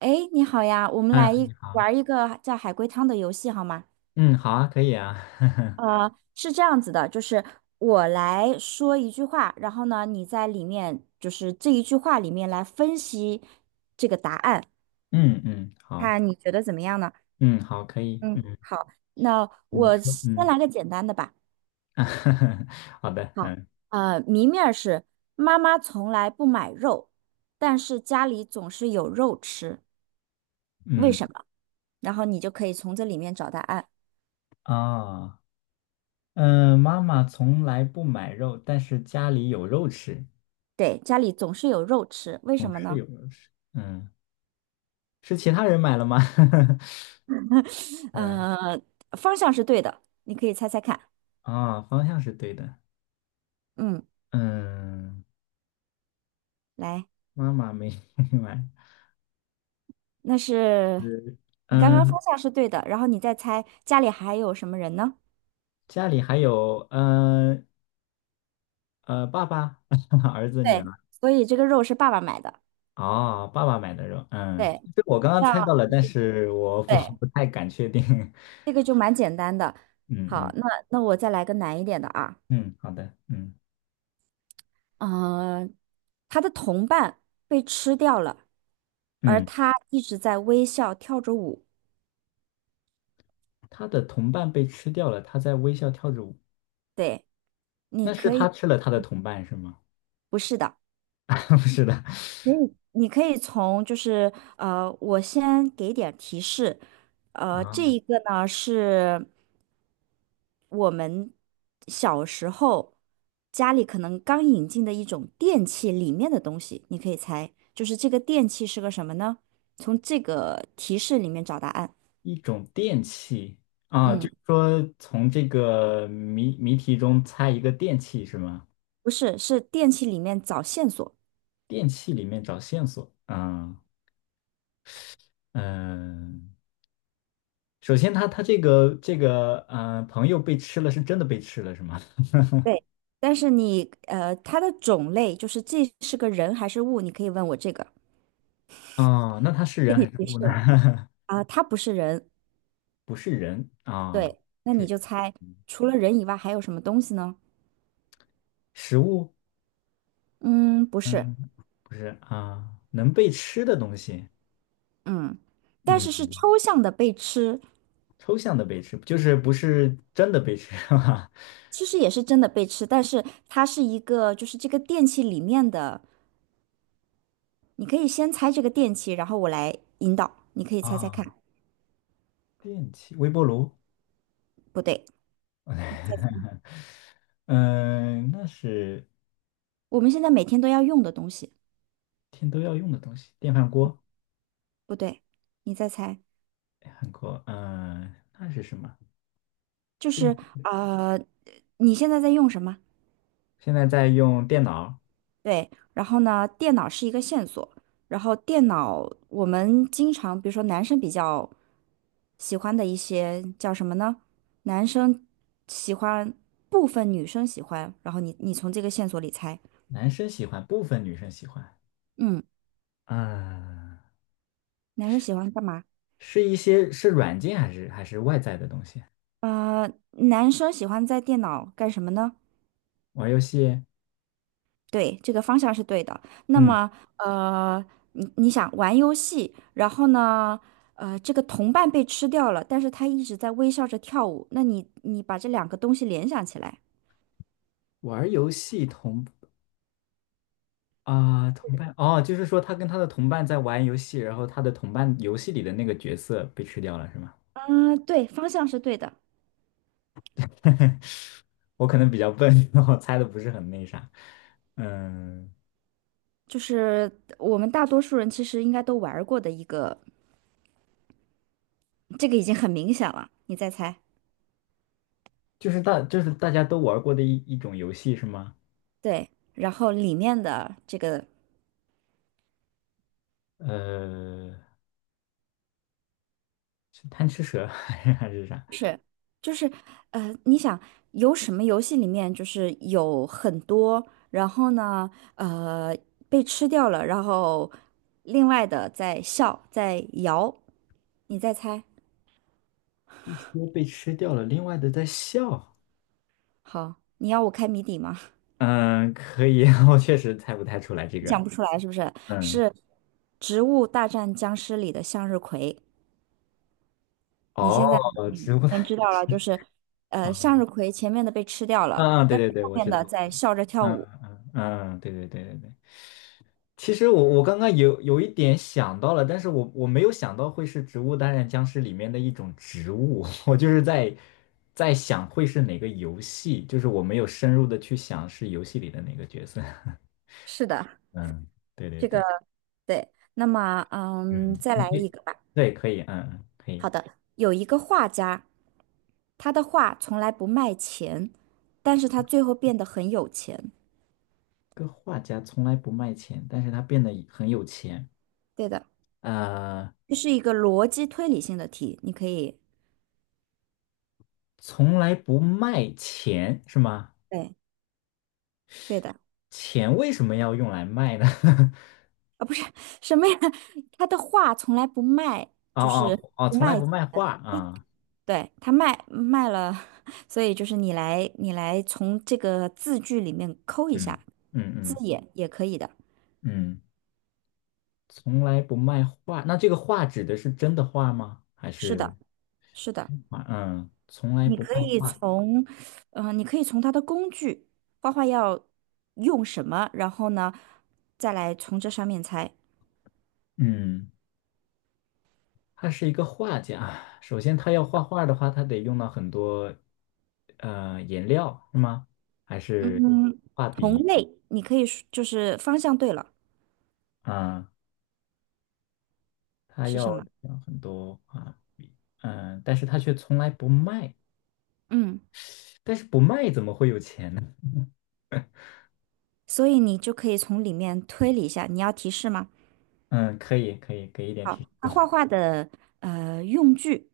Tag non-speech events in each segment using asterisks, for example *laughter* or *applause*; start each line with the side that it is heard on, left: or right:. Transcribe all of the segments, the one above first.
right: 哎，你好呀，我们来
left: 嗯，
right: 一
left: 你好，
right: 玩一个叫海龟汤的游戏好吗？
left: 嗯，好啊，可以啊，*laughs*
right: 是这样子的，就是我来说一句话，然后呢，你在里面就是这一句话里面来分析这个答案，
left: 嗯，好，
right: 看你觉得怎么样呢？
left: 嗯好，可以，
right: 嗯，好，那
left: 你
right: 我
left: 说，
right: 先来个简单的吧。
left: *laughs* 好的，
right: 好，谜面儿是妈妈从来不买肉，但是家里总是有肉吃，为
left: 嗯
right: 什么？然后你就可以从这里面找答案。
left: 啊，妈妈从来不买肉，但是家里有肉吃，
right: 对，家里总是有肉吃，为什
left: 总
right: 么
left: 是
right: 呢？
left: 有肉吃，是其他人买了吗？*laughs* 嗯
right: 嗯，方向是对的，你可以猜猜看。
left: 方向是对的，
right: 嗯，
left: 嗯，
right: 来，
left: 妈妈没 *laughs* 买，
right: 那是
left: 嗯
right: 你刚刚
left: 嗯，
right: 方向是对的，然后你再猜家里还有什么人呢？
left: 家里还有，爸爸、*laughs* 儿子、女
right: 对，
left: 儿。
right: 所以这个肉是爸爸买的。
left: 哦，爸爸买的肉，
right: 对，
left: 这我刚刚
right: 这样
left: 猜到了，但是我不
right: 对，
left: *laughs* 不太敢确定。*laughs*
right: 这个就蛮简单的。
left: 嗯
right: 好，
left: 嗯
right: 那我再来个难一点的啊。
left: 嗯，好的，
right: 嗯，他的同伴被吃掉了，而
left: 嗯，
right: 他一直在微笑跳着舞。
left: 他的同伴被吃掉了，他在微笑跳着舞，
right: 对，你
left: 那是
right: 可
left: 他
right: 以，
left: 吃了他的同伴是吗？
right: 不是的。
left: *laughs* 不是的，
right: 可以，你可以从就是我先给点儿提示，这
left: 啊，
right: 一个呢是我们小时候家里可能刚引进的一种电器里面的东西，你可以猜，就是这个电器是个什么呢？从这个提示里面找答案。
left: 一种电器。啊，就
right: 嗯，
left: 是说从这个谜题中猜一个电器是吗？
right: 不是，是电器里面找线索。
left: 电器里面找线索，嗯，首先他这个朋友被吃了是真的被吃了是吗？
right: 对，但是你它的种类就是这是个人还是物，你可以问我这个，
left: 啊，那它是
right: 给
left: 人
right: 你
left: 还是
right: 提
left: 物
right: 示
left: 呢？
right: 了。
left: *laughs*
right: 啊，它不是人，
left: 不是人啊，
right: 对，那你
left: 是
right: 就猜，
left: 嗯
right: 除了人以外还有什么东西呢？
left: 食物，
right: 嗯，不是，
left: 嗯，不是啊，能被吃的东西，
right: 嗯，但是是
left: 嗯，
right: 抽象的被吃，
left: 抽象的被吃，就是不是真的被吃，*laughs* 哈哈。
right: 其实也是真的被吃，但是它是一个，就是这个电器里面的，你可以先猜这个电器，然后我来引导，你可以猜猜看，
left: 啊，电器，微波炉，
right: 不对，再
left: 嗯，那是
right: 我们现在每天都要用的东西，
left: 天都要用的东西，电饭锅，
right: 不对，你再猜，
left: 韩国，那是什么？
right: 就是呃，你现在在用什么？
left: 现在在用电脑，
right: 对，然后呢，电脑是一个线索，然后电脑我们经常，比如说男生比较喜欢的一些叫什么呢？男生喜欢，部分女生喜欢，然后你从这个线索里猜，
left: 男生喜欢，部分女生喜欢，
right: 嗯，
left: 嗯，
right: 男生喜欢干嘛？
left: 是一些是软件还是还是外在的东西？
right: 呃，男生喜欢在电脑干什么呢？
left: 玩游戏，
right: 对，这个方向是对的。那
left: 嗯，
right: 么，呃，你想玩游戏，然后呢，这个同伴被吃掉了，但是他一直在微笑着跳舞。那你把这两个东西联想起来，
left: 玩游戏同啊、同伴哦，就是说他跟他的同伴在玩游戏，然后他的同伴游戏里的那个角色被吃掉了，是吗？
right: 嗯、对，方向是对的，
left: *laughs* 我可能比较笨，*laughs* 我猜的不是很那啥。嗯，
right: 就是我们大多数人其实应该都玩儿过的一个，这个已经很明显了。你再猜，
left: 就是大就是大家都玩过的一种游戏是吗？
right: 对，然后里面的这个
left: 呃，是贪吃蛇 *laughs* 还是还是啥？
right: 是，就是，你想有什么游戏里面就是有很多，然后呢，呃，被吃掉了，然后另外的在笑，在摇，你再猜。
left: 一些被吃掉了，另外的在笑。
right: 好，你要我开谜底吗？*laughs*
left: 嗯，可以，*laughs* 我确实猜不太出来这
right: 你
left: 个。
right: 想不出来是不是？是
left: 嗯，
right: 《植物大战僵尸》里的向日葵。你现在
left: 哦，植
right: 嗯
left: 物。
right: 能知道了，就是，
left: 啊。
right: 向日葵前面的被吃掉了，
left: 嗯嗯，对
right: 但
left: 对
right: 是
left: 对，
right: 后
left: 我
right: 面
left: 知道。
right: 的在笑着跳
left: 嗯
right: 舞。
left: 嗯嗯，对对对对对。其实我刚刚有一点想到了，但是我没有想到会是《植物大战僵尸》里面的一种植物，*laughs* 我就是在在想会是哪个游戏，就是我没有深入的去想是游戏里的哪个角色。*laughs*
right: 是的。
left: 嗯，对对
right: 这个。
left: 对，
right: 对，那么嗯，
left: 嗯，
right: 再
left: 你
right: 来
left: 可
right: 一
left: 以，
right: 个吧。
left: 对，可以，嗯嗯，可以。
right: 好的，有一个画家，他的画从来不卖钱，但是他最后变得很有钱。
left: 个画家从来不卖钱，但是他变得很有钱。
right: 对的，
left: 呃，
right: 这是一个逻辑推理性的题，你可以，
left: 从来不卖钱是吗？
right: 对，对的，
left: 钱为什么要用来卖呢？*laughs*
right: 啊，不是什么呀？*laughs* 他的画从来不卖，
left: 哦
right: 就是
left: 哦哦，
right: 不
left: 从来
right: 卖
left: 不
right: 钱。
left: 卖画啊，
right: 对，他卖了，*laughs* 所以就是你来，你来从这个字句里面抠一
left: 嗯
right: 下
left: 嗯
right: 字
left: 嗯
right: 眼也可以的。
left: 嗯，从来不卖画。那这个画指的是真的画吗？还
right: 是
left: 是
right: 的，是的。
left: 画？嗯，从来
right: 你
left: 不
right: 可
left: 卖
right: 以
left: 画。
right: 从，你可以从它的工具，画画要用什么，然后呢，再来从这上面猜。
left: 嗯，他是一个画家。首先，他要画画的话，他得用到很多颜料，是吗？还是
right: 嗯，
left: 画
right: 同
left: 笔
right: 类，你可以说就是方向对了，
left: 啊？他
right: 是什
left: 要
right: 么？
left: 用很多啊，但是他却从来不卖。
right: 嗯，
left: 但是不卖怎么会有钱呢？
right: 所以你就可以从里面推理一下。你要提示吗？
left: 嗯，可以可以，给一点
right: 好，
left: 提示。
right: 它
left: *laughs*
right: 画画的用具，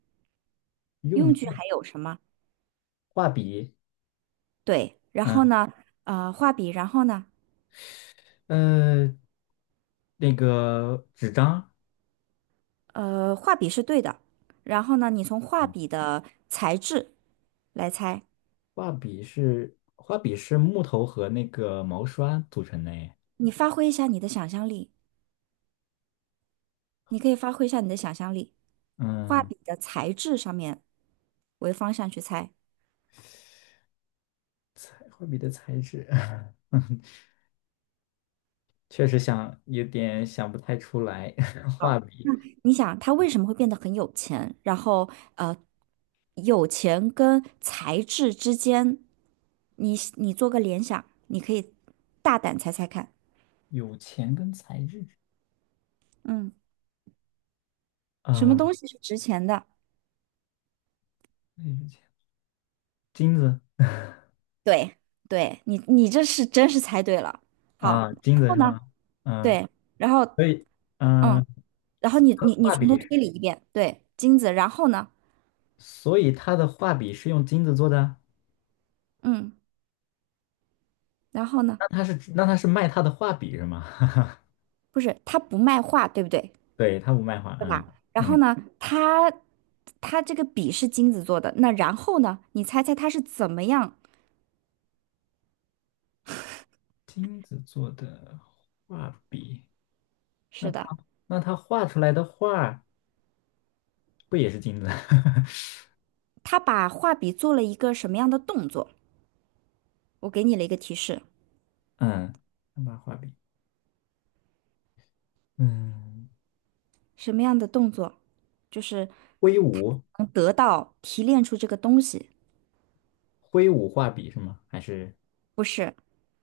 left: 用
right: 用具
left: 具、
right: 还有什么？
left: 画笔，
right: 对，然后
left: 嗯
right: 呢，画笔，然后呢，
left: 呃，那个纸张，
right: 画笔是对的，然后呢，你从画
left: 嗯，
right: 笔的材质来猜。
left: 画笔是画笔是木头和那个毛刷组成的耶。
right: 你发挥一下你的想象力，你可以发挥一下你的想象力，画
left: 嗯，
right: 笔的材质上面为方向去猜。
left: 画笔的材质，*laughs* 确实想有点想不太出来。*laughs* 画笔
right: 你想他为什么会变得很有钱？然后呃，有钱跟材质之间，你做个联想，你可以大胆猜猜看，
left: 有钱跟材质
right: 嗯，什么
left: 啊，
right: 东西是值钱的？
left: 那是钱，金子
right: 对，对你这是真是猜对了。好，
left: 啊，金
right: 然
left: 子
right: 后
left: 是
right: 呢？
left: 吗？嗯，
right: 对，然后
left: 所以
right: 嗯，
left: 嗯，
right: 然后你
left: 画
right: 从头
left: 笔。
right: 推理一遍，对，金子，然后呢？
left: 所以他的画笔是用金子做的啊，
right: 嗯。然后呢，
left: 那他是卖他的画笔是吗？*laughs*
right: 不是，他不卖画，对不对？
left: 对，他不卖画，
right: 对
left: 嗯
right: 吧？然后
left: 嗯，
right: 呢，他他这个笔是金子做的，那然后呢，你猜猜他是怎么样？
left: 金子做的画笔，那
right: 是
left: 他
right: 的，
left: 那他画出来的画不也是金子？*laughs*
right: 他把画笔做了一个什么样的动作？我给你了一个提示，
left: 嗯，那把画笔，嗯，
right: 什么样的动作？就是
left: 挥
right: 他
left: 舞
right: 能得到提炼出这个东西，
left: 挥舞画笔是吗？还是
right: 不是？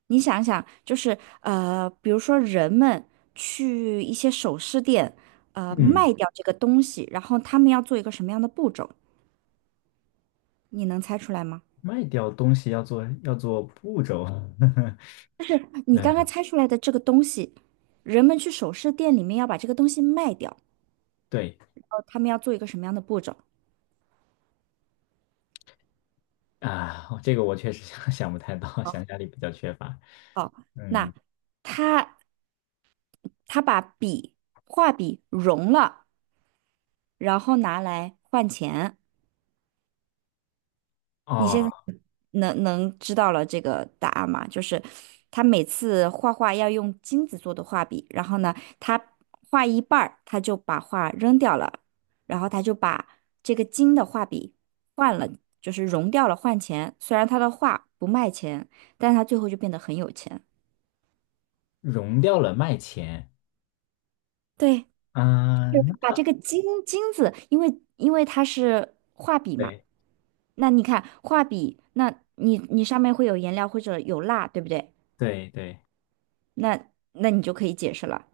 right: 你想想，就是比如说人们去一些首饰店，
left: 嗯，
right: 卖掉这个东西，然后他们要做一个什么样的步骤？你能猜出来吗？
left: 卖掉东西要做要做步骤？
right: 就是
left: *laughs*
right: 你刚刚
left: 嗯，
right: 猜出来的这个东西，人们去首饰店里面要把这个东西卖掉，
left: 对
right: 然后他们要做一个什么样的步骤？
left: 啊，这个我确实想不太到，想
right: 好，
left: 象力比较缺乏，
right: 哦，
left: 嗯。
right: 那他他把笔画笔融了，然后拿来换钱。你现在
left: 哦，
right: 能知道了这个答案吗？就是他每次画画要用金子做的画笔，然后呢，他画一半儿，他就把画扔掉了，然后他就把这个金的画笔换了，就是融掉了换钱。虽然他的画不卖钱，但是他最后就变得很有钱。
left: 融掉了卖钱，
right: 对，就
left: 嗯，那
right: 把这
left: 他
right: 个金子，因为它是画笔嘛，
left: 对
right: 那你看画笔，那你你上面会有颜料或者有蜡，对不对？
left: 对对，
right: 那那你就可以解释了。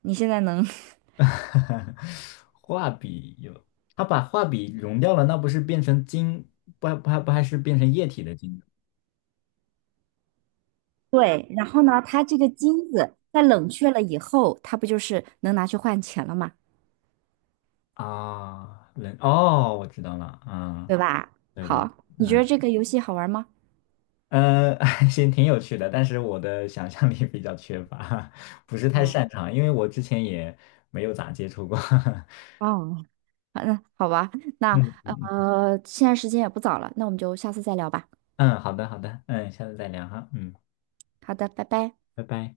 right: 你现在能，*laughs*
left: *laughs* 画笔有，他把画笔融掉了，那不是变成金？不还是变成液体的晶
right: 对，然后呢，它这个金子在冷却了以后，它不就是能拿去换钱了嘛，
left: 啊？人哦，我知道了，
right: 对
left: 啊，
right: 吧？
left: 对对，
right: 好，你觉得
left: 嗯
right: 这个游戏好玩吗？
left: 呃，*laughs* 行，挺有趣的，但是我的想象力比较缺乏，*laughs* 不是太
right: 嗯，
left: 擅长，因为我之前也没有咋接触过。*laughs*
right: 哦，好嗯，好吧，那
left: 嗯嗯嗯，
right: 现在时间也不早了，那我们就下次再聊吧。
left: 嗯好的好的，下次再聊哈，
right: 好的，拜拜。
left: 拜拜。